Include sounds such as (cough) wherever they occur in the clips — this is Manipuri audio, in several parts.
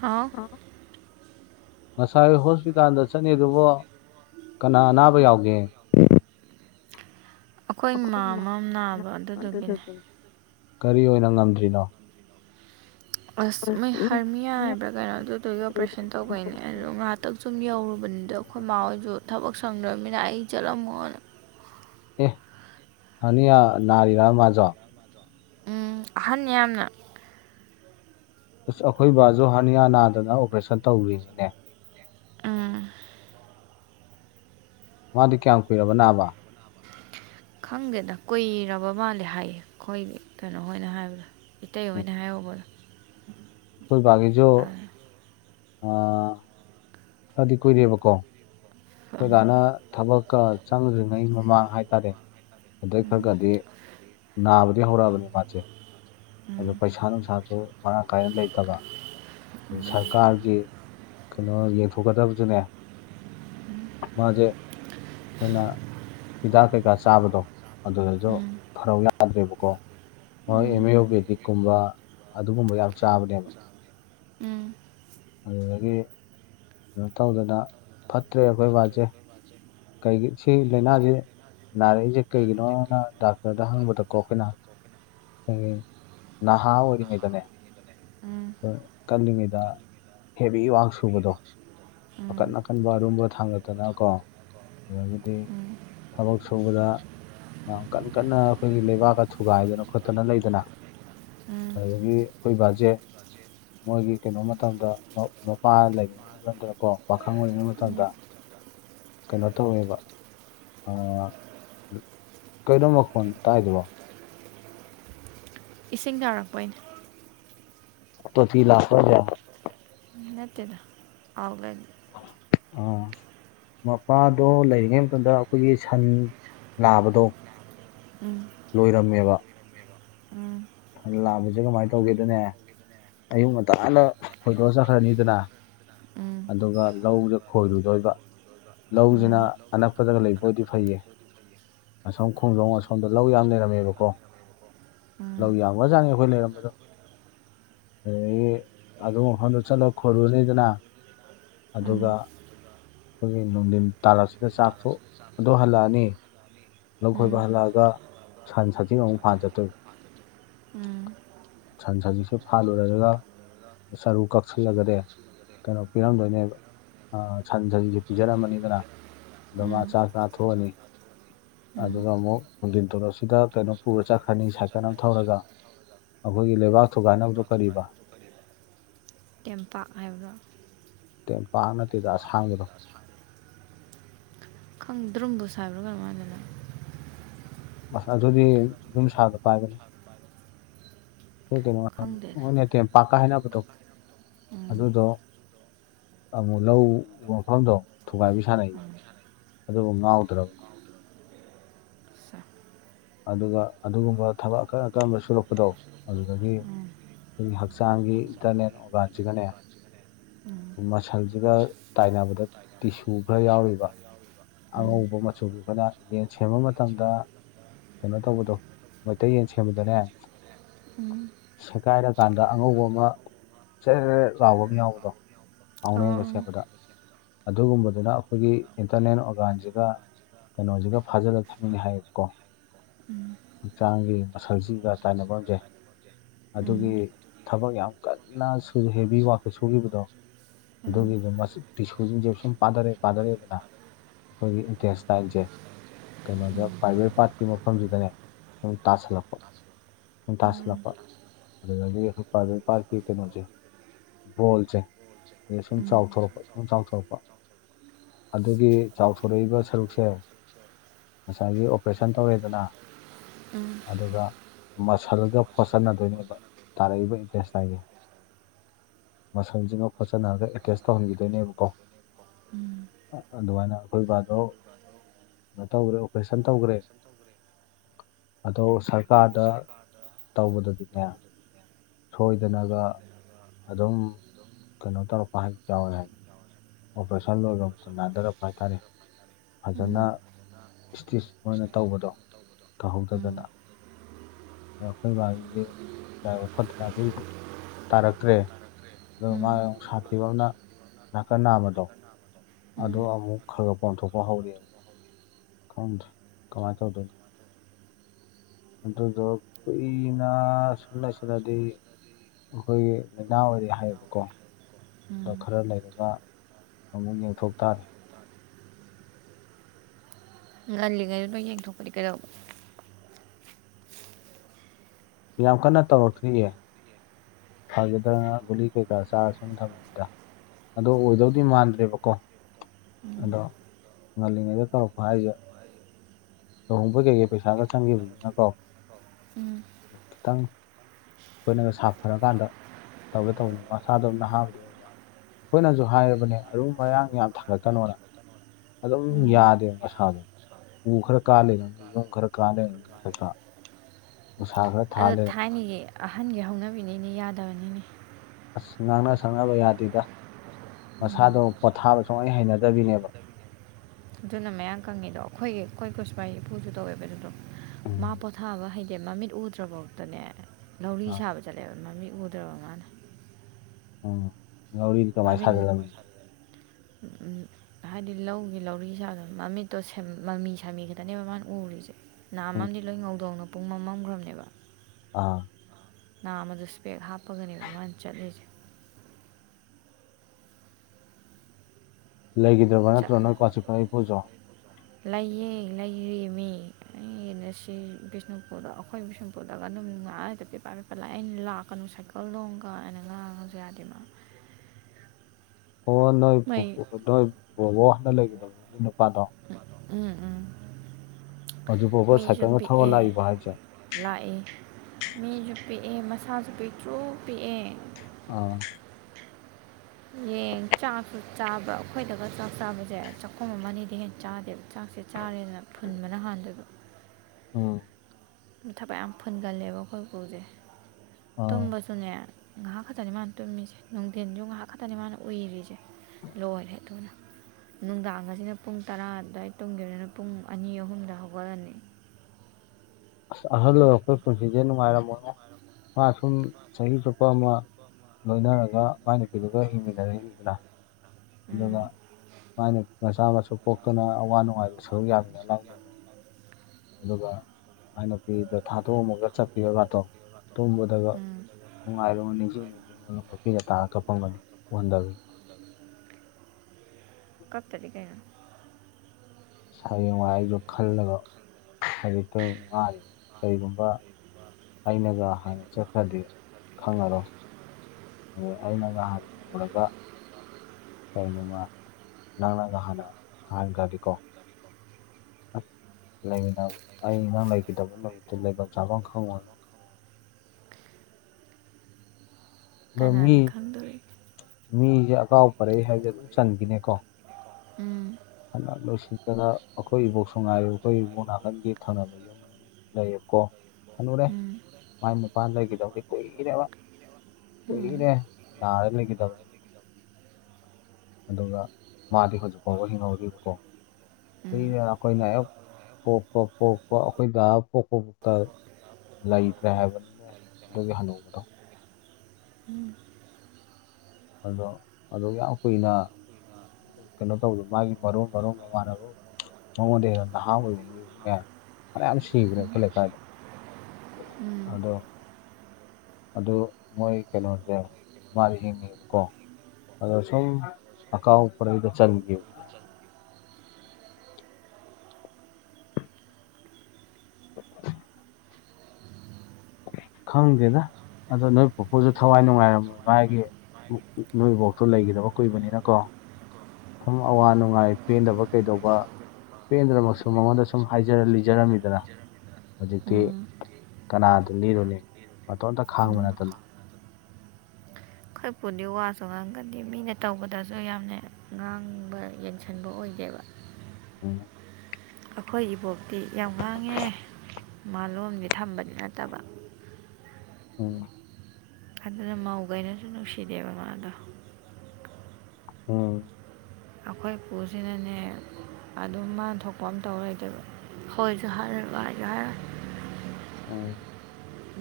ꯍꯥꯎ ꯑ ꯉꯁꯥꯏ ꯍꯣꯁꯄꯤꯇꯥꯜꯗ ꯆꯠꯅꯤ ꯑꯗꯨꯕꯨ ꯀꯅꯥ ꯑꯅꯥꯕ ꯌꯥꯎꯒꯦ ꯑꯩꯈꯣꯏ ꯏꯃꯥ ꯑꯃꯝ ꯅꯥꯕ ꯑꯗꯨꯗꯨꯒꯤꯅꯦ ꯀꯔꯤ ꯑꯣꯏꯅ ꯉꯝꯗ꯭ꯔꯤꯅꯣ ꯑꯁ ꯃꯣꯏ ꯍꯥꯔꯃꯤꯌꯥ ꯍꯥꯏꯕ꯭ꯔꯥ ꯀꯩꯅꯣ ꯗꯣꯛꯇꯔꯒꯤ ꯑꯣꯄꯔꯦꯁꯟ ꯇꯧꯕꯩꯅꯦ ꯑꯗꯣ ꯉꯥꯏꯍꯥꯛꯇꯪ ꯁꯨꯝ ꯌꯧꯔꯨꯕꯅꯤꯗ ꯑꯩꯈꯣꯏ ꯃꯥꯍꯣꯏꯁꯨ ꯊꯕꯛ ꯁꯪꯗ꯭ꯔꯕꯅꯤꯅ ꯑꯩ ꯆꯠꯂꯝꯃꯣꯅ ꯑꯦ ꯑꯅꯤ ꯅꯔꯤꯂ ꯃꯥꯖ ꯎꯝ ꯑꯍꯟ ꯌꯥꯝꯅ ꯑꯁ ꯑꯩꯈꯣꯏ ꯕꯥꯁꯨ ꯍꯔꯅꯤꯌꯥ ꯅꯥꯗꯅ ꯑꯣꯄꯔꯦꯁꯟ ꯇꯧꯔꯤꯅꯤꯅꯦ ꯑꯥ ꯃꯥꯗꯤ ꯀꯌꯥꯝ ꯀꯨꯏꯔꯕ ꯅꯥꯕ ꯈꯪꯗꯦꯗ ꯀꯨꯏꯔꯕ ꯃꯥꯜꯂꯦ ꯍꯥꯏꯌꯦ ꯑꯩꯈꯣꯏꯒꯤ ꯀꯩꯅꯣꯣꯏꯅ ꯍꯥꯏꯕꯗ ꯏꯇꯇꯩ ꯎꯝ, ꯍꯅꯍꯦ ꯍꯕꯔꯕꯔꯣ ꯑꯩꯈꯣꯏ ꯒꯆꯥ ꯈꯔꯗꯤ ꯀꯨꯏꯔꯦꯕꯀꯣ ꯎꯝ ꯑꯩꯈꯣꯏꯖꯥꯅ ꯊꯕꯛꯀ ꯆꯪꯗ꯭ꯔꯤꯉꯩ ꯃꯃꯥꯡ ꯍꯥꯏꯇꯥꯔꯦ ꯑꯗꯩ ꯈꯔ ꯈꯔꯗꯤ ꯅꯥꯕꯗꯤ ꯍꯧꯔꯛꯑꯕꯅꯤ ꯃꯥꯁꯦ ꯑꯗꯨ ꯎꯝ ꯄꯩꯁꯥ ꯅꯨꯡꯁꯥꯁꯨ ꯃꯔꯥꯡ ꯀꯥꯏꯅ ꯂꯩꯇꯕ ꯑꯩ ꯁꯔꯀꯥꯔꯒꯤ ꯀꯩꯅꯣ ꯌꯦꯡꯊꯣꯛꯀꯗꯕꯁꯨꯅꯦ ꯃꯥꯁꯦ ꯑꯩꯈꯣꯏꯅ ꯍꯤꯗꯥꯛ ꯀꯩꯀꯥ ꯆꯥꯕꯗꯣ ꯎꯝ ꯎꯝ ꯑꯗꯨꯗꯁꯨ ꯎꯝ ꯈꯔꯥꯎ ꯌꯥꯗ꯭ꯔꯦꯕꯀꯣ ꯍꯣꯏ ꯑꯦꯝ ꯑꯦ ꯌꯕꯤꯗ ꯕꯤꯛ ꯀꯨꯝꯕ ꯑꯗꯨꯒꯨꯝꯕ ꯌꯥꯝ ꯆꯥꯕꯅꯦꯕ ꯎꯝ ꯑꯗꯨꯗꯒꯤ ꯀꯩꯅꯣ ꯇꯧꯗꯅ ꯐꯠꯇ꯭ꯔꯦ ꯑꯩꯈꯣꯏꯕꯥꯁꯦ ꯀꯩꯒꯤ ꯁꯤ ꯂꯥꯏꯅꯥꯁꯦ ꯅꯥꯔꯛꯏꯁꯦ ꯀꯩꯒꯤꯅꯣꯅ ꯗꯥꯛꯇꯔꯗ ꯍꯪꯕꯗꯀꯣ ꯑꯩꯈꯣꯏꯅ ꯑꯩꯈꯣꯏꯒꯤ ꯅꯍꯥ ꯑꯣꯏꯔꯤꯉꯩꯗꯅꯦ ꯑꯥ ꯍꯣꯏ ꯀꯜꯂꯤꯉꯩꯗ ꯍꯦꯚ ꯋꯥ ꯁꯨꯕꯗꯣ ꯑꯀꯟ ꯑꯀꯟꯕ ꯑꯔꯨꯝꯕ ꯊꯥꯡꯒꯠꯇꯅꯀꯣ ꯑꯗꯒꯤꯗꯤ ꯎꯝ ꯎꯝ ꯎꯝ ꯊꯕꯛ ꯁꯨꯕꯗ ꯌꯥꯝ ꯀꯟꯅ ꯀꯟꯅ ꯑꯩꯈꯣꯏꯒꯤ ꯂꯩꯕꯥꯛꯀ ꯊꯨꯒꯥꯏꯗꯅ ꯈꯣꯠꯇꯅ ꯂꯩꯗꯅ ꯑꯝ ꯑꯗꯒꯤ ꯑꯩꯈꯣꯏ ꯕꯥꯁꯤ ꯃꯣꯏꯒꯤ ꯀꯩꯅꯣ ꯃꯇꯝꯗꯥ ꯃꯄꯥ ꯂꯩꯔꯤꯉꯩ ꯃꯇꯝꯗ ꯀꯣ ꯄꯥꯈꯪ ꯑꯣꯏꯔꯤꯉꯩ ꯎꯝ ꯃꯇꯝꯗꯥ ꯀꯩꯅꯣ ꯇꯧꯋꯦꯕꯥ ꯑꯥ ꯀꯩꯅꯣ ꯃꯈꯣꯟ ꯇꯥꯔꯤꯗꯨꯕꯣ ꯏꯁꯤꯡ ꯌꯥꯔꯛꯄꯩꯅꯤ ꯇꯣꯇꯤ ꯂꯥꯛꯄ꯭ꯔꯕ ꯅꯠꯇꯦꯗꯥ ꯑꯥꯏꯂꯦꯠ ꯅꯤ ꯑꯣ ꯃꯄꯥꯗꯣ ꯂꯩꯔꯤꯉꯩ ꯃꯇꯝꯗ ꯑꯩꯈꯣꯏꯒꯤ ꯁꯟ ꯂꯥꯕꯗꯣ ꯎꯝ ꯂꯣꯏꯔꯝ ꯃꯦꯕꯥ ꯎꯝ ꯁꯟ ꯂꯥꯕꯁꯦ ꯀꯃꯥꯏꯅ ꯇꯧꯒꯦꯗꯅꯦ ꯑꯌꯨꯛ ꯉꯟꯇꯥꯅ ꯍꯣꯏꯗꯣꯛꯑ ꯆꯠꯈ꯭ꯔꯅꯤꯗꯅ ꯎꯝ ꯑꯗꯨꯒ ꯂꯧꯗ ꯈꯣꯏꯔꯨꯗꯣꯏꯕ ꯂꯧꯁꯤꯅ ꯎꯝ ꯑꯅꯛꯄꯗꯒ ꯂꯩꯕ ꯑꯣꯏꯔꯗꯤ ꯐꯩꯌꯦ ꯑꯁꯣꯝ ꯈꯣꯡꯖꯣꯝ ꯑꯁꯣꯝꯗ ꯂꯧ ꯌꯥꯝ ꯂꯩꯔꯝꯃꯦꯕꯀꯣ ꯎꯝ ꯂꯧ ꯌꯥꯝꯒ꯭ꯔꯖꯥꯠꯅꯤ ꯑꯩꯈꯣꯏ ꯂꯩꯔꯝꯕꯗꯣ ꯑꯗꯨꯗꯒꯤ ꯑꯗꯨ ꯃꯐꯝꯗ ꯆꯠꯂ ꯈꯣꯏꯔꯨꯔꯅꯤꯗꯅ ꯎꯝ ꯑꯗꯨꯒ ꯑꯩꯈꯣꯏꯒꯤ ꯅꯨꯡꯊꯤꯟ ꯇꯥꯜꯂꯛꯁꯤꯗ ꯆꯥꯛꯁꯨ ꯑꯗꯨ ꯍꯜꯂꯛꯑꯅꯤ ꯂꯧ ꯎꯝ ꯈꯣꯏꯕ ꯍꯜꯂꯛꯑꯒ ꯁꯟ ꯁꯥꯊꯤꯡ ꯑꯃꯨꯛ ꯐꯥꯟꯕ ꯆꯠꯇꯣꯏꯅꯤ ꯎꯝ ꯁꯟ ꯁꯖꯤꯛꯁꯦ ꯐꯥꯜꯂꯨꯔꯒ ꯆꯔꯨ ꯀꯛꯁꯤꯜꯂꯒꯅꯦ ꯀꯩꯅꯣ ꯄꯤꯔꯝꯗꯣꯏꯅꯦꯕ ꯁꯟ ꯁꯖꯤꯛꯁꯦ ꯄꯤꯖꯔꯝꯃꯅꯤꯗꯅ ꯑꯗꫭ ꯃꯥ ꯎꯝ ꯆꯥꯛ ꯆꯥꯊꯣꯛꯑꯅꯤ ꯎꯝ ꯑꯗꯨꯒ ꯑꯃꯨꯛ ꯅꯨꯡꯗꯤꯟ ꯇꯥꯜꯂꯛꯁꯤꯗ ꯀꯩꯅꯣ ꯄꯨꯔ ꯆꯠꯈ꯭ꯔꯅꯤ ꯁꯥꯏꯀꯜ ꯑꯃꯥ ꯊꯧꯔꯒ ꯑꯩꯈꯣꯏꯒꯤ ꯂꯩꯕꯥꯛ ꯊꯨꯒꯥꯏꯅꯕꯗꫭ ꯀꯔꯤ ꯍꯥꯏꯕꯥ ꯇꯦꯝꯄꯥꯛ ꯍꯥꯏꯕ꯭ꯔꯥ ꯇ°ꯝꯄꯥꯛ ꯅꯠꯇꯦꯗ ꯑꯁꯥꯡ ꯕꯗꯣ ꯈꯪꯗ ꯗ꯭ꯔꯨꯝꯕꯨꯁ ꯍꯥꯏꯕ꯭ꯔꯥ ꯀꯩꯅꫭꯝ ꯍꯥꯏꯗꯥꯏꯅ° ꯑꯁ ꯑꯗꯨꯗꯤ ꯌꯨꯝ ꯁꯥꯕꯗꯥ ꯄꯥꯏꯕꯅꯤ ꯑꯩꯈꯣꯏꯗꯅꯥ ꯀꯩꯅꯣ ꯈꯪꯗꯦꯗ ꯃꯣꯏꯅꯥ ꯇꯦꯝꯄꯥꯛꯀꯥ ꯍꯥꯏꯅꯕꯗꯣ ꯎꯝ ꯑꯗꯨꯗꯣ ꯑꯃꯨꯛ ꯂꯧ ꯎꯕꯥ ꯃꯐꯝꯗꯣ ꯊꯨꯒꯥꯏꯕꯤ ꯁꯥꯟꯅꯩ ꯎꯝ ꯑꯗꯨꯒꯥ ꯉꯥꯎꯗ꯭ꯔꯕꯥ ꯁꯥ ꯑꯗꯨꯒ ꯑꯗꯨꯒꯨꯝꯕ ꯊꯕꯛ ꯑꯀꯟ ꯑꯀꯟꯕꯥ ꯁꯨꯔꯛꯄꯗꯣ ꯑꯗꯨꯗꯒꯤ ꯎꯝ ꯑꯩꯈꯣꯏꯒꯤ ꯍꯛꯆꯥꯡꯒꯤ ꯏꯟꯇꯔꯅꯦꯟ ꯑ꯭ꯔꯣꯒꯥꯟꯁꯤꯒꯅꯦ ꯎꯝ ꯃꯁꯜꯁꯤꯒ ꯇꯥꯏꯅꯕꯗꯥ ꯇꯤꯁꯨ ꯈꯔꯥ ꯌꯥꯎꯔꯤꯕ ꯎꯝ ꯑꯉꯧꯕ ꯃꯆꯨꯒꯤ ꯑꯩꯈꯣꯏꯅꯥ ꯌꯦꯟ ꯁꯦꯝꯕ ꯃꯇꯝꯗꯥ ꯀꯩꯅꯣ ꯇꯧꯕꯗꯨ ꯃꯩꯇꯩ ꯌꯦꯟ ꯁꯦꯝꯕꯗꯅꯦ ꯎꯝ ꯁꯦꯒꯥꯏꯔꯀꯥꯟꯗ ꯑꯉꯧꯕ ꯑꯃ ꯆꯦ ꯆ° ꯂꯥꯎꯕ ꯑꯃ ꯌꯥꯎꯕꯗꯣ ꯑꯣ ꯀꯥꯎꯅꯌ°ꯟꯒꯥ ꯎꯝ ꯁꯦꯝꯄꯗ ꯑꯗꯨꯒꯨꯝꯕꯗꯨꯅ ꯑꯩꯈꯣꯏꯒꯤ ꯏꯟꯇꯔꯅꯦꯟ ꯑꯣꯔꯒꯥꯟꯁꯤꯒ ꯀꯩꯅꯣꯁꯤꯒ ꯐꯥꯖꯤꯜꯂꯥꯒ ꯊꯝꯃꯤꯟꯅꯩ ꯍꯥꯏꯌꯦꯕꯀꯣ ꯎꯝ ꯍꯛꯆꯥꯡꯒꯤ ꯃꯁꯜꯁꯤꯒ ꯇꯥꯏꯅꯐꯝ ꯁꯦ ꯎꯝ ꯑꯗꯨꯒꯤ ꯊꯕꯛ ꯌꯥꯝ ꯀꯟꯅ ꯁꯨ ꯍꯦꯕꯤ ꯋꯥꯛꯇꯥ ꯁꯨꯈꯤꯕꯗꯣ ꯎꯝ ꯑꯗꯨꯒꯤꯗꯨ ꯇꯤꯁꯨꯁꯤꯡꯁꯦ ꯁꯨꯝ ꯄꯥꯊꯔꯛꯑꯦ ꯄꯥꯊꯔꯛꯑꯦꯗꯅ ꯑꯩꯈꯣꯏꯒꯤ ꯏꯟꯇꯦꯟꯁꯇꯥꯏꯜꯁꯦ ꯀꯩꯅꯣꯗ ꯄꯥꯏꯕ꯭ꯔꯦꯠ ꯄꯥꯠꯀꯤ ꯃꯐꯝꯁꯤꯗꯅꯦ ꯁꯨꯝ ꯇꯥꯁꯜꯂꯛꯄ ꯁꯨꯝ ꯎꯝ ꯎꯝ ꯇꯥꯁꯤꯜꯂꯛꯄ ꯑꯗꯨꯗꯒꯤ ꯑꯩꯈꯣꯏ ꯄ꯭ꯔꯥꯏꯚꯦꯠ ꯄꯥꯔꯇꯀꯤ ꯀꯩꯅꯣꯁꯤ ꯕꯣꯜꯁꯦ ꯁꯤꯗ ꯎꯝ ꯎꯝ ꯎꯝ ꯎꯝ ꯁꯨꯝ ꯆꯥꯎꯊꯣꯔꯛꯄ ꯁꯨꯝ ꯆꯥꯎꯊꯣꯔꯛꯄꯥ ꯑꯗꯨꯒꯤ ꯆꯥꯎꯊꯣꯔꯛꯏꯕꯥ ꯁꯔꯨꯛꯁꯦ ꯉꯁꯥꯏꯒꯤ ꯑꯣꯄꯔꯦꯁꯟ ꯇꯧꯔꯦꯗꯅꯥ ꯎꯝ ꯑꯗꯨꯒ ꯃꯁꯜꯒ ꯐꯣꯠꯆꯟꯅꯗꯣꯏꯅꯦꯕ ꯇꯥꯔꯛꯏꯕ ꯏꯟꯇꯦꯁ ꯇꯥꯏꯟꯁꯦ ꯃꯁꯜꯁꯤꯅ ꯈꯣꯠꯆꯟꯅꯔꯒ ꯑꯦꯇꯦꯁ ꯇꯧꯍꯟꯈꯤꯗꯣꯏꯅꯦꯕꯀꯣ ꯑꯗꯨꯃꯥꯏꯅ ꯑꯩꯈꯣꯏꯕꯥꯗꯣ ꯀꯩꯅꯣ ꯇꯧꯈ꯭ꯔꯦ ꯑꯣꯄꯔꯦꯁꯟ ꯇꯧꯈ꯭ꯔꯦ ꯑꯗꯣ ꯀꯥꯗ ꯇꯧꯕꯗꯗꯤ ꯀꯌꯥ ꯁꯣꯏꯗꯅꯒ ꯑꯗꯨꯝ ꯀꯩꯅꯣ ꯇꯧꯔꯛꯄ ꯍꯥꯏ ꯌꯥꯎꯋꯦ ꯍꯥꯏꯕ ꯑꯣꯄꯔꯦꯁꯟ ꯂꯣꯏꯛꯇ ꯅꯥꯗꯔꯛꯄ ꯍꯥꯏꯇꯥꯔꯦ ꯐꯖꯅ ꯏꯁꯇꯤꯁ ꯃꯣꯏꯅ ꯇꯧꯕꯗꯣ ꯎꯝ ꯇꯧꯍꯧꯗꯗꯅ ꯑꯗ ꯑꯩꯈꯣꯏ ꯕꯥꯒꯤꯗꯤ ꯂꯥꯢꯕꯛ ꯐꯗꯅ ꯇꯥꯔꯛꯇ꯭ꯔꯦ ꯑꯗꯣ ꯎꯝ ꯎꯝ ꯃꯥꯅꯃꯨꯛ ꯁꯊꯤꯕ ꯑꯃꯅ ꯅꯥꯀꯟ ꯅꯥꯝꯕꯗꯣ ꯑꯗ ꯑꯃꯨꯛ ꯈꯔ ꯈ ꯄꯣꯝꯊꯣꯛꯄ ꯍꯧꯔꯛꯑꯦꯕ ꯈꯪꯗꯔꯦ ꯀꯃꯥꯏ ꯇꯧꯗꫭꯏꯅꫭ ꯑꯗꯨꯗꯣ ꯀꯨꯏꯅ ꯑꯁꯨꯝ ꯔꯩꯁꯤꯜꯔꯗꯤ ꯑꯩꯈꯣꯏꯒꯤ ꯂꯩꯅꯥ ꯑꯣꯏꯔꯛꯏ ꯍꯥꯏꯌꯦꯕꯥ ꯀꯣ ꯑꯗꫭ ꯎꯝ ꯈꯔ ꯂꯩꯔꯒ ꯑꯃꯨꯛ ꯌꯦꯡꯊꯣꯛ ꯇꯥꯔꯦ꯫ ꯉꯜꯂꯤꯉꯩꯗ ꯅꯣꯢ ꯌꯦꯡꯊꯣꯛꯄꯗꯤ ꯀꯩꯗꯧꯕ ꯌꯥꯝ ꯀꯟꯅ ꯇꯧꯔꯛꯇ꯭ꯔꯤꯌꯦ꯫ ꯐꯒꯗ꯭ꯔꯅꯥ ꯒꯨꯂꯤ ꯀꯩꯀꯥ ꯆꯥꯔ ꯁꯨꯝ ꯊꯕꯅꯤꯗꯥ꯫ ꯑꯗꯨ ꯑꯣꯢꯗꯧꯗꯤ ꯃꯥꯟꯗ꯭ꯔꯦꯕꯀꯣ꯫ ꯎꯝ ꯑꯗꯣ ꯉꯜꯂꯤꯉꯩꯗꯥ ꯇꯧꯔꯛꯄꯥ ꯍꯥꯏꯁꯤ ꯂꯨꯍꯣꯡꯕꯩ ꯀꯩꯀꯩ ꯄꯩꯁꯥꯒꯥ ꯆꯪꯈꯤꯕꯅꯤꯅꯀꯣ ꯎꯝ ꯈꯤꯇꯪ ꯑꯩꯈꯣꯏꯅꯒꯥ ꯁꯥ ꯐꯔꯀꯥꯟꯗ ꯇꯧꯒꯦ ꯇꯧꯕꯅꯤ ꯃꯁꯥꯗꯣ ꯅꯍꯥꯕꯨꯗꯤ ꯑꫭꯏꯔꯤ ꯑꯩꯈꯣꯏꯅꯁꯨ ꯍꯥꯏꯔꯕꯅꯦ ꯑꯔꯨꯝ ꯃꯌꯥꯥꯡ ꯌꯥꯝ ꯊꯥꯡꯒꯠꯀꯅꯣꯅ ꯑꯗꯨꯝ ꯎꯝ ꯌꯥꯗꯦ ꯃꯁꯥꯗꯣ ꯎ ꯈꯔ ꯀꯥ ꯂꯩꯔꯝꯃꯤ ꯌꯨꯝ ꯈꯔ ꯀꯥ ꯂꯩꯔꯝꯃꯤ ꯃꯊꯛꯇ ꯎꯁꯥ ꯈꯔ ꯊꯥ ꯑꯗꯣ ꯂꯩꯔꯝꯃꯤ ꯊꯥꯏꯅꯒꯤ ꯑꯍꯟꯒꯤ ꯍꯧꯅꯕꯤꯅꯤꯅꯦ ꯌꯥꯗꯕꯅꯤꯅꯦ ꯑꯁ ꯉꯥꯡꯅ ꯁꯛꯅꯕ ꯌꯥꯗꯦꯗ ꯎꯝ ꯃꯁꯥꯗꯣ ꯄꯣꯊꯥꯕ ꯁꯨꯡꯍꯩ ꯍꯩꯅꯗꯕꯤꯅꯦꯕ ꯑꯗꯨꯅ ꯃꯌꯥꯡ ꯀꯪꯉꯤꯗꯣ ꯑꯩꯈꯣꯏꯒꯤ ꯀꯣꯏ ꯀꯨꯁꯄ ꯏꯄꯨꯁꯨ ꯇꯧꯋꯦꯕ ꯑꯗꯨꯗꯣ ꯎꯝ ꯃꯥ ꯄꯣꯊꯥꯕ ꯍꯥꯏꯇꯦ ꯃꯃꯤꯠ ꯎꯗ꯭ꯔꯐꯥꯎꯗꯅꯦ ꯂꯧꯔꯤ ꯑ ꯁꯥꯕ ꯆꯠꯂꯦꯕ ꯃꯃꯤꯠ ꯎꯗ꯭ꯔꯕ ꯃꯥꯥꯅ ꯎꯝ ꯉꯧꯔꯤꯗꯤ ꯀꯃꯥꯏꯅ ꯁꯥꯖꯤꯜꯂꯝꯃꯤꯣ ꯎꯝ ꯍꯥꯏꯗꯤ ꯂꯧꯒꯤ ꯂꯧꯔꯤ ꯁꯥꯥꯗꯣ ꯃꯃꯤꯠꯇꯣ ꯃꯃꯤ ꯁꯥꯃꯤ ꯈꯛꯇꯅꯦꯕ ꯃꯥꯅ ꯎꯔꯤꯁꯦ ꯅꯝꯃ ꯎꯝ ꯑꯃꯗꯤ ꯂꯣꯏ ꯉꯧꯗꯣꯡꯅ ꯄꯨꯡ ꯃꯝꯃꯝꯈ꯭ꯔꯕꯅꯦꯕ ꯑꯥ ꯅꯥꯝ ꯗꯨꯁꯨ ꯁꯄꯦꯛ ꯍꯥꯞꯄꯒꯅꯦꯕ ꯃꯥꯅ ꯆꯠꯂꯤꯁꯦ ꯂꯩꯈꯤꯗ꯭ꯔꯕ ꯅꯠꯇ꯭ꯔꯣ ꯅꯣꯏ ꯀꯣꯆꯤꯛꯄꯅ ꯑꯩꯄꯨꯁꯨ ꯂꯩꯌꯦ ꯂꯩꯌꯦꯃꯤ ꯑꯩꯟꯅ ꯁꯤ ꯕꯤꯁꯅꯨꯄꯨꯔꯗ ꯑꯩꯈꯣꯏ ꯕꯤꯁꯅꯨꯨꯔ ꯇꯣꯠꯂ ꯑꯗꯨꯝ ꯉꯥꯏ ꯍꯦ ꯄꯦ ꯄ ꯄꯦꯄ ꯂꯥꯛꯑꯦ ꯑꯩꯅ ꯂꯥꯛꯀꯅꯨ ꯁꯥꯏꯀꯜꯗꯣꯝꯒ ꯑꯅ ꯉꯥꯡꯉꯁꯨ ꯌꯥꯗꯦꯃ ꯑꯣ ꯅꯣꯏ ꯃꯩ ꯅꯣꯏ ꯕꯣꯕꯣ ꯍꯅ ꯂꯩꯒꯗꯕꯒꯤ ꯅꯨꯄꯥꯗꯣ ꯎꯝ ꯎꯝ ꯑꯗꯨꯐꯥꯎꯕ ꯃꯤꯁꯨ ꯁꯥꯏꯀꯜꯅ ꯊꯧꯅ ꯄꯤꯛꯑꯦ ꯂꯥꯛꯏꯕꯣ ꯍꯥꯏꯁꯦ ꯂꯥꯛꯏ ꯃꯤꯁꯨ ꯄꯤꯛꯑꯦ ꯃꯁꯥꯁꯨ ꯄꯤꯛꯇ꯭ꯔꯨ ꯄꯤꯛꯑꯦ ꯑ ꯌꯦꯡ ꯆꯥꯛꯁꯨ ꯆꯥꯕ ꯑꯩꯈꯣꯏꯗꯒ ꯆꯥꯛ ꯆꯥꯕꯁꯦ ꯆꯥꯛꯈꯣꯝ ꯑꯃꯅꯤꯗꯤ ꯍꯦꯟꯅ ꯆꯥꯗꯦꯕ ꯆꯥꯛꯁꯦ ꯆꯥꯔꯦꯗꯅ ꯐꯨꯟꯕꯅ ꯍꯥꯟꯗꯣꯏꯕ ꯑꯣ ꯃꯊꯕꯛ ꯌꯥꯝ ꯐꯨꯟꯒꯜꯂꯦꯕ ꯑꯩꯈꯣꯏꯄꯨꯁꯦ ꯑꯥ ꯇꯨꯝꯕꯁꯨ ꯑꯗꯨꯅꯦ ꯉꯥꯏꯍꯥꯛ ꯈꯛꯇꯅꯤ ꯃꯥꯅ ꯇꯨꯝꯃꯤꯁꯦ ꯅꯨꯡꯊꯤꯟꯁꯨ ꯉꯥꯏꯍꯥꯛ ꯈꯛꯇꯅꯤ ꯃꯥꯅ ꯎꯏꯔꯤꯁꯦ ꯂꯣꯏꯔꯦ ꯑ ꯇꯨꯅ ꯅꯨꯡꯗꯥꯡ ꯑꯁꯤꯅ ꯄꯨꯡ ꯇꯔꯥ ꯑꯗꯨꯋꯥꯏ ꯇꯨꯝꯈꯤꯕꯅꯤꯅ ꯄꯨꯡ ꯑꯅꯤ ꯑꯍꯨꯝꯗ ꯍꯧꯒꯠꯂꯅꯤ ꯑꯁ ꯑꯍꯜ ꯑꯣꯏꯔꯛꯄꯩ ꯄꯨꯟꯁꯤꯁꯦ ꯅꯨꯡꯉꯥꯏꯔꯝꯃꯣꯏꯍꯦ ꯃꯥ ꯁꯨꯝ ꯆꯍꯤ ꯆꯨꯞꯄ ꯑꯃ ꯂꯣꯏꯅꯔꯒ ꯃꯥꯏ ꯅꯨꯄꯤꯗꯨꯒ ꯍꯤꯡꯃꯤꯟꯅꯔꯛꯏꯅꯤꯗꯅ ꯎꯝ ꯑꯗꯨꯒ ꯃꯥꯏꯅ ꯃꯆꯥ ꯃꯁꯨ ꯄꯣꯛꯇꯅ ꯑꯋꯥ ꯅꯨꯡꯉꯥꯏꯗꯨ ꯁꯔꯨꯛ ꯌꯥꯃꯤꯟꯅ ꯂꯥꯛꯏꯅꯦ ꯑꯗꯨꯒ ꯃꯥꯏ ꯅꯨꯄꯤꯗꯣ ꯊꯥꯗꯣꯛꯑꯝꯃꯒ ꯆꯠꯄꯤꯔ ꯃꯥꯇꯣꯝ ꯇꯨꯝꯕꯗꯒ ꯎꯝ ꯅꯨꯡꯉꯥꯏꯔꯣꯟ ꯅꯤꯡꯖꯤꯡ ꯅꯤꯡꯖꯤꯡꯉꯒ ꯃꯄꯤꯒ ꯇꯥꯔ ꯀꯞꯄꯝꯒꯅꯤ ꯎꯍꯟꯗꯕꯤ (inaudible) ꯀꯞꯇꯗꯤ ꯀꯩꯅꯣ ꯍꯌꯦꯡꯋꯥꯏ ꯑꯩꯖꯨ ꯈꯜꯂꯒ ꯍꯧꯖꯤꯛꯇ ꯋꯥꯔꯤ ꯀꯔꯤꯒꯨꯝꯕ ꯑꯩꯅꯒ ꯍꯥꯟꯅ ꯆꯠꯈ꯭ꯔꯗꯤ ꯈꯪꯉꯔꯣꯏ ꯑꯗꯩ ꯑꯩꯅꯒ ꯍꯥꯟꯅ ꯂꯩꯍꯧꯔꯒ ꯀꯩꯅꯣꯝꯃ ꯅꯪꯅꯒ ꯍꯥꯟꯅ ꯍꯥꯟꯒ꯭ꯔꯗꯤꯀꯣ ꯑꯁ ꯂꯩꯃꯤꯟꯅꯕ ꯑꯩ ꯅꯪ ꯂꯩꯈꯤꯗꯕ ꯅꯨꯃꯤꯠꯇꯨ ꯂꯩꯕꯝ ꯆꯥꯕꯝ ꯈꯪꯉꯣꯏ ꯑꯗꯣ ꯃꯤ ꯀꯅꯥꯅ ꯈꯪꯗꯣꯔꯤ ꯃꯤꯖꯦ ꯑꯀꯥꯎ ꯄꯔꯩ ꯍꯥꯏꯕꯁꯦ ꯑꯗꯨꯝ ꯆꯟꯒꯤꯅꯦꯀꯣ ꯎꯝ ꯐꯅ ꯅꯨꯡꯁꯤꯅꯅ ꯑꯩꯈꯣꯏ ꯏꯕꯣꯛꯁꯨ ꯉꯥꯏꯔꯦ ꯑꯩꯈꯣꯏ ꯏꯕꯣꯛ ꯅꯥꯀꯟꯒꯤ ꯊꯪꯅꯕ ꯌꯨꯝꯒꯤ ꯂꯩꯌꯦꯞꯀꯣ ꯍꯟꯅꯨꯔꯦ ꯎꯝ ꯃꯥꯏ ꯅꯨꯄꯥ ꯂꯩꯒꯤꯗꯕꯗꯤ ꯀꯨꯏꯔꯦꯕ ꯎꯝ ꯀꯨꯏꯔꯦ ꯅꯥꯔ ꯂꯩꯒꯤꯗꯕ ꯑꯗꯨꯒ ꯃꯥꯗꯤ ꯍꯧꯖꯤꯛꯐꯥꯎꯕ ꯍꯤꯡꯍꯧꯔꯤꯕꯀꯣ ꯎꯝ ꯀꯨꯏꯅ ꯑꯈꯣꯏꯅ ꯍꯦꯛ ꯄꯣꯛꯄ ꯄꯣꯛꯄ ꯑꯩꯈꯣꯏꯗ ꯇꯥ ꯄꯣꯛꯄꯕꯨꯛꯇ ꯂꯩꯇ꯭ꯔꯦ ꯍꯥꯏꯕꯅꯤꯅꯦ ꯑꯗꯨꯒꯤ ꯍꯟꯅꯨꯕꯗꯣ ꯎꯝ ꯑꯗꯣ ꯑꯗꯨꯛ ꯌꯥꯝ ꯀꯨꯏꯅ ꯀꯩꯅꯣ ꯇꯧꯕꯗꯣ ꯃꯥꯒꯤ ꯃꯔꯣꯟ ꯃꯔꯣꯟ ꯃꯃꯥꯟꯅꯕ ꯃꯉꯣꯟꯗꯩ ꯍꯦꯟꯅ ꯅꯍꯥ ꯑꯣꯏꯕ ꯃꯤꯖꯨꯅꯦ ꯐꯅꯌꯥꯝ ꯁꯤꯒ꯭ꯔꯦ ꯑꯩꯈꯣꯏ ꯂꯩꯀꯥꯏꯗ ꯎꯝ ꯑꯗꯣ ꯑꯗꯨ ꯃꯣꯏ ꯀꯩꯅꯣꯖꯦ ꯃꯥꯗꯤ ꯍꯤꯡꯉꯤꯕꯀꯣ ꯑꯗꯣ ꯁꯨꯝ ꯑꯀꯥꯎ ꯄꯔꯩꯗꯣ ꯆꯟꯒꯤꯕ (inaudible) ꯈꯪꯗꯦꯗ ꯑꯗꯣ ꯅꯣꯏ ꯄꯨꯄꯨꯖꯨ ꯊꯋꯥꯏ ꯅꯨꯡꯉꯥꯏꯔꯝꯃꯣꯏ ꯃꯥꯒꯤ ꯅꯣꯏ ꯕꯣꯛꯇꯣ ꯂꯩꯒꯤꯗꯕ ꯀꯨꯏꯕꯅꯤꯅ ꯀꯣ ꯁꯨꯝ ꯑꯋꯥ ꯅꯨꯡꯉꯥꯏ ꯄꯦꯟꯗꯕ ꯀꯩꯗꯧꯕ ꯄꯦꯟꯗ꯭ꯔꯃꯛꯁꯨ ꯃꯉꯣꯟꯗ ꯁꯨꯝ ꯍꯥꯏꯖꯔ ꯂꯤꯖꯔꯝꯃꯤꯗꯅ ꯎꯝ ꯍꯧꯖꯤꯛꯇꯤ ꯎꯝ ꯀꯅꯥꯗ ꯂꯤꯔꯨꯅꯤ ꯃꯇꯣꯟꯇ ꯈꯥꯡꯕ ꯅꯠꯇꯅ ꯑꯈꯣꯏ ꯄꯨꯗꯤ ꯋꯥꯁꯨ ꯉꯥꯡꯒꯟꯗꯦ ꯃꯤꯅ ꯇꯧꯕꯗꯁꯨ ꯌꯥꯝꯅ ꯉꯥꯡꯕ ꯌꯦꯡꯁꯟꯕ ꯑꯣꯏꯗꯦꯕ ꯎꯝ ꯑꯩꯈꯣꯏ ꯏꯕꯣꯛꯇꯤ ꯌꯥꯝ ꯉꯥꯡꯉꯦ ꯃꯥꯂꯣꯝꯗꯤ ꯊꯝꯕꯗꯤ ꯅꯠꯇꯕ ꯎꯝ ꯑꯗꯨꯅ ꯃꯧꯒꯩꯅꯁꯨ ꯅꯨꯡꯁꯤꯗꯦꯕ ꯃꯥꯗꯣ ꯎꯝ ꯑꯈꯣꯏ ꯄꯨꯖꯤꯅꯅꯦ ꯑꯗꯨꯝ ꯃꯥꯥꯅ ꯊꯣꯛꯄ ꯑꯃ ꯇꯧ ꯂꯩꯗꯣꯏꯕ ꯍꯣꯏꯖꯨ ꯍꯥꯏꯔꯣꯏ ꯃꯥꯏꯖꯨ ꯍꯥꯏꯔꯣꯏ ꯑꯣ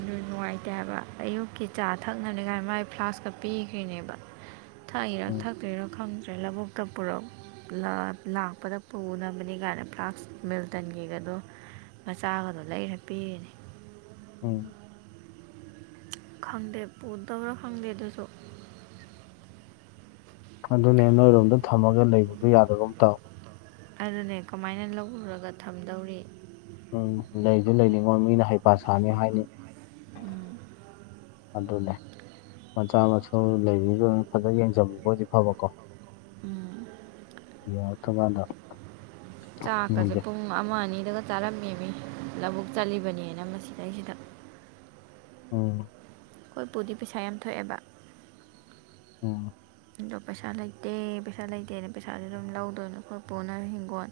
ꯑꯗꯨ ꯅꯨꯡꯉꯥꯏꯇꯦ ꯍꯥꯏꯕ ꯑꯌꯨꯛꯀꯤ ꯆꯥ ꯊꯛꯅꯅꯤꯉꯥꯏ ꯃꯥꯏ ꯐ꯭ꯂꯥꯛꯁꯀ ꯄꯤꯈ꯭ꯔꯤꯅꯦꯕ ꯊꯛꯏꯔꯥ ꯎꯝ ꯊꯛꯇ꯭ꯔꯤꯔꯥ ꯈꯪꯗ꯭ꯔꯦ ꯂꯧꯕꯨꯛꯇ ꯄꯨꯔꯝ ꯂ ꯂꯥꯛꯄꯗ ꯄꯨꯅꯕꯅꯤ ꯀꯥꯏꯅ ꯐ꯭ꯂꯥꯛꯁ ꯃꯤꯜꯇꯟꯒꯤꯒꯗꯣ ꯃꯆꯥꯒꯗꯣ ꯂꯩꯔ ꯄꯤꯔꯤꯅꯤ ꯎꯝ ꯈꯪꯗꯦ ꯄꯨꯗꯕꯔ ꯈꯪꯗꯦ ꯑꯗꯨꯁꯨ ꯑꯗꯨꯅꯦ ꯅꯣꯏꯔꯣꯝꯗ ꯊꯝꯃꯒ ꯂꯩꯕꯖꯨ ꯌꯥꯗꯒꯨꯝ ꯇꯧ ꯑꯗꯨꯅꯦ ꯀꯃꯥꯏꯅ ꯂꯧꯔꯨꯔꯒ ꯊꯝꯗꯧꯔꯤ ꯎꯝ ꯂꯩꯖꯨ ꯂꯩꯅꯤꯡꯉꯣꯏ ꯃꯤꯅ ꯍꯩꯄꯥ ꯁꯥꯅꯤ ꯍꯥꯏꯅꯤ ꯎꯝ, ꯑꯗꯨꯅꯦ ꯃꯆꯥ ꯃꯁꯨ ꯂꯩꯔꯤꯗꯨ ꯐꯖꯅ ꯌꯦꯡꯖꯟꯕꯤꯕ ꯑꯣꯏꯗꯤ ꯐꯕꯀꯣ ꯎꯝ. ꯌꯥꯔꯛꯇꯀꯥꯟꯗ ꯆꯥꯛꯀꯥꯖꯦ ꯄꯨꯡ ꯑꯃ ꯑꯅꯤꯗꯒ ꯆꯥꯔꯝꯃꯦꯃꯤ ꯂꯕꯨꯛ ꯆꯠꯂꯤꯕꯅꯦꯅ ꯃꯁꯤꯗꯩꯁꯤꯗ ꯎꯝ ꯑꯩꯈꯣꯏꯄꯨꯗꯤ ꯄꯩꯁꯥ ꯌꯥꯝ ꯊꯣꯛꯑꯦꯕ ꯑꯣ ꯑꯗꯣ ꯄꯩꯁꯥ ꯂꯩꯇꯦ ꯄꯩꯁꯥ ꯂꯩꯇꯦꯅ ꯄꯩꯁꯥꯖꯦ ꯑꯗꯨꯝ ꯂꯧꯗꯣꯏꯅꯣ ꯑꯩꯈꯣꯏ ꯄꯨꯅ ꯍꯤꯡꯒꯣꯟ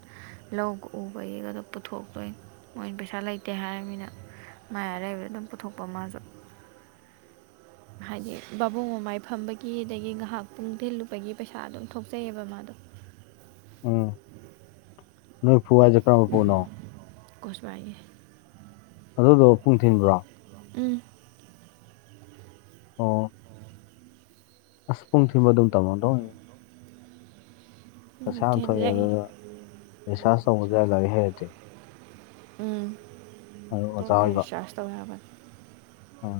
ꯂꯧꯒ ꯎꯕꯩ ꯒꯗꯣ ꯄꯨꯊꯣꯛꯇꯣꯏ ꯃꯣꯏ ꯄꯩꯁꯥ ꯂꯩꯇꯦ ꯍꯥꯏꯔꯃꯤꯅ ꯃꯥꯏ ꯑꯔꯩꯕ ꯑꯗꯨꯝ ꯄꯨꯊꯣꯛꯄ ꯃꯥꯖꯨ ꯇꯥꯕ ꯉꯝꯗꯕ ꯍꯥꯏꯗꯤ ꯕꯥꯕꯣꯛ ꯃꯃꯥꯏ ꯐꯝꯕꯒꯤ ꯑꯗꯒꯤ ꯉꯍꯥꯛ ꯄꯨꯡ ꯊꯤꯜꯂꯨꯕꯒꯤ ꯄꯩꯁꯥ ꯑꯗꯨꯝ ꯊꯣꯛꯆꯩꯑꯕ ꯃꯥꯗꯣ ꯎꯝ ꯅꯣꯏ ꯄꯨ ꯍꯥꯏꯖꯦ ꯀꯔꯝꯕ ꯄꯨꯅꯣ ꯀꯣꯁꯤꯕꯥꯏꯒꯤ ꯑꯗꯨꯗꯣ ꯄꯨꯡ ꯊꯤꯟꯕ꯭ꯔꯣ ꯎꯝ ꯑꯣ ꯂꯧꯁꯤꯟꯕ ꯉꯝꯗꯕ ꯑꯁ ꯄꯨꯡ ꯊꯤꯟꯕ ꯗꯨꯝ ꯇꯝꯃꯝꯗꯧꯅꯤꯗ ꯎꯝ ꯄꯩꯁꯥ ꯌꯥꯝ ꯊꯣꯛꯑꯦ ꯊꯤꯜꯂꯦ ꯑꯗꯨꯒ ꯔꯤꯁꯥꯔꯁ ꯇꯧꯕꯖꯨ ꯌꯥꯏ ꯂꯥꯏꯔꯤꯛ ꯍꯩꯔꯗꯤ ꯎꯝ ꯑꯗꯨ ꯑꯣꯖꯥ ꯄꯨꯡꯒꯤ ꯔꯤꯆꯥꯔꯁ ꯇꯧ ꯌꯥꯕꯅꯤ ꯑꯥ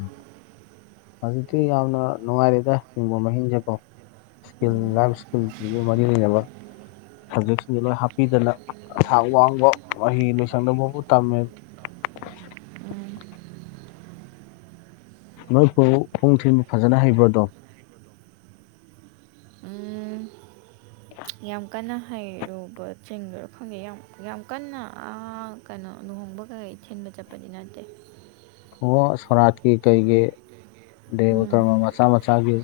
ꯍꯧꯖꯤꯛꯇꯤ ꯌꯥꯝꯅ ꯅꯨꯡꯉꯥꯏꯔꯦꯗ ꯍꯤꯡꯕ ꯃꯍꯤꯡꯖꯦꯀꯣ ꯀꯤꯜ ꯎꯝ ꯂꯥꯏꯕ ꯁ꯭ꯀꯤꯜ ꯖꯤꯒ ꯃꯔꯤ ꯂꯩꯅꯕ ꯁꯕꯖꯦꯛꯁꯤꯡꯖꯦ ꯂꯣꯏ ꯍꯥꯞꯄꯤꯗꯅ ꯊꯥꯛ ꯋꯥꯡꯕ ꯃꯍꯩ ꯂꯣꯏꯁꯪꯗ ꯕꯥꯎꯕ ꯇꯝꯃꯦꯕ ꯎꯝ ꯅꯣꯏꯄꯨꯕꯨ ꯄꯨꯡ ꯊꯤꯟꯕ ꯐꯖꯅ ꯍꯩꯕ꯭ꯔꯣ ꯑꯗꯨꯝ ꯎꯝ ꯌꯥꯝ ꯀꯟꯅ ꯍꯩꯔꯨꯕ ꯆꯤꯟꯒꯔꯣ ꯈꯪꯗꯦ ꯌꯥꯝ ꯌꯥꯝ ꯀꯟꯅ ꯑꯥ ꯀꯩꯅꯣ ꯂꯨꯍꯣꯡꯕꯒꯩꯩ ꯊꯤꯟꯕ ꯆꯠꯄ ꯕꯗꯤ ꯅꯠꯇꯦ ꯑꯣꯑꯣ ꯁꯣꯔꯠꯀꯤ ꯀꯩꯒꯤ ꯗꯦꯕ ꯎꯝ ꯀꯔꯃ ꯃꯆꯥ ꯃꯆꯥꯒꯤ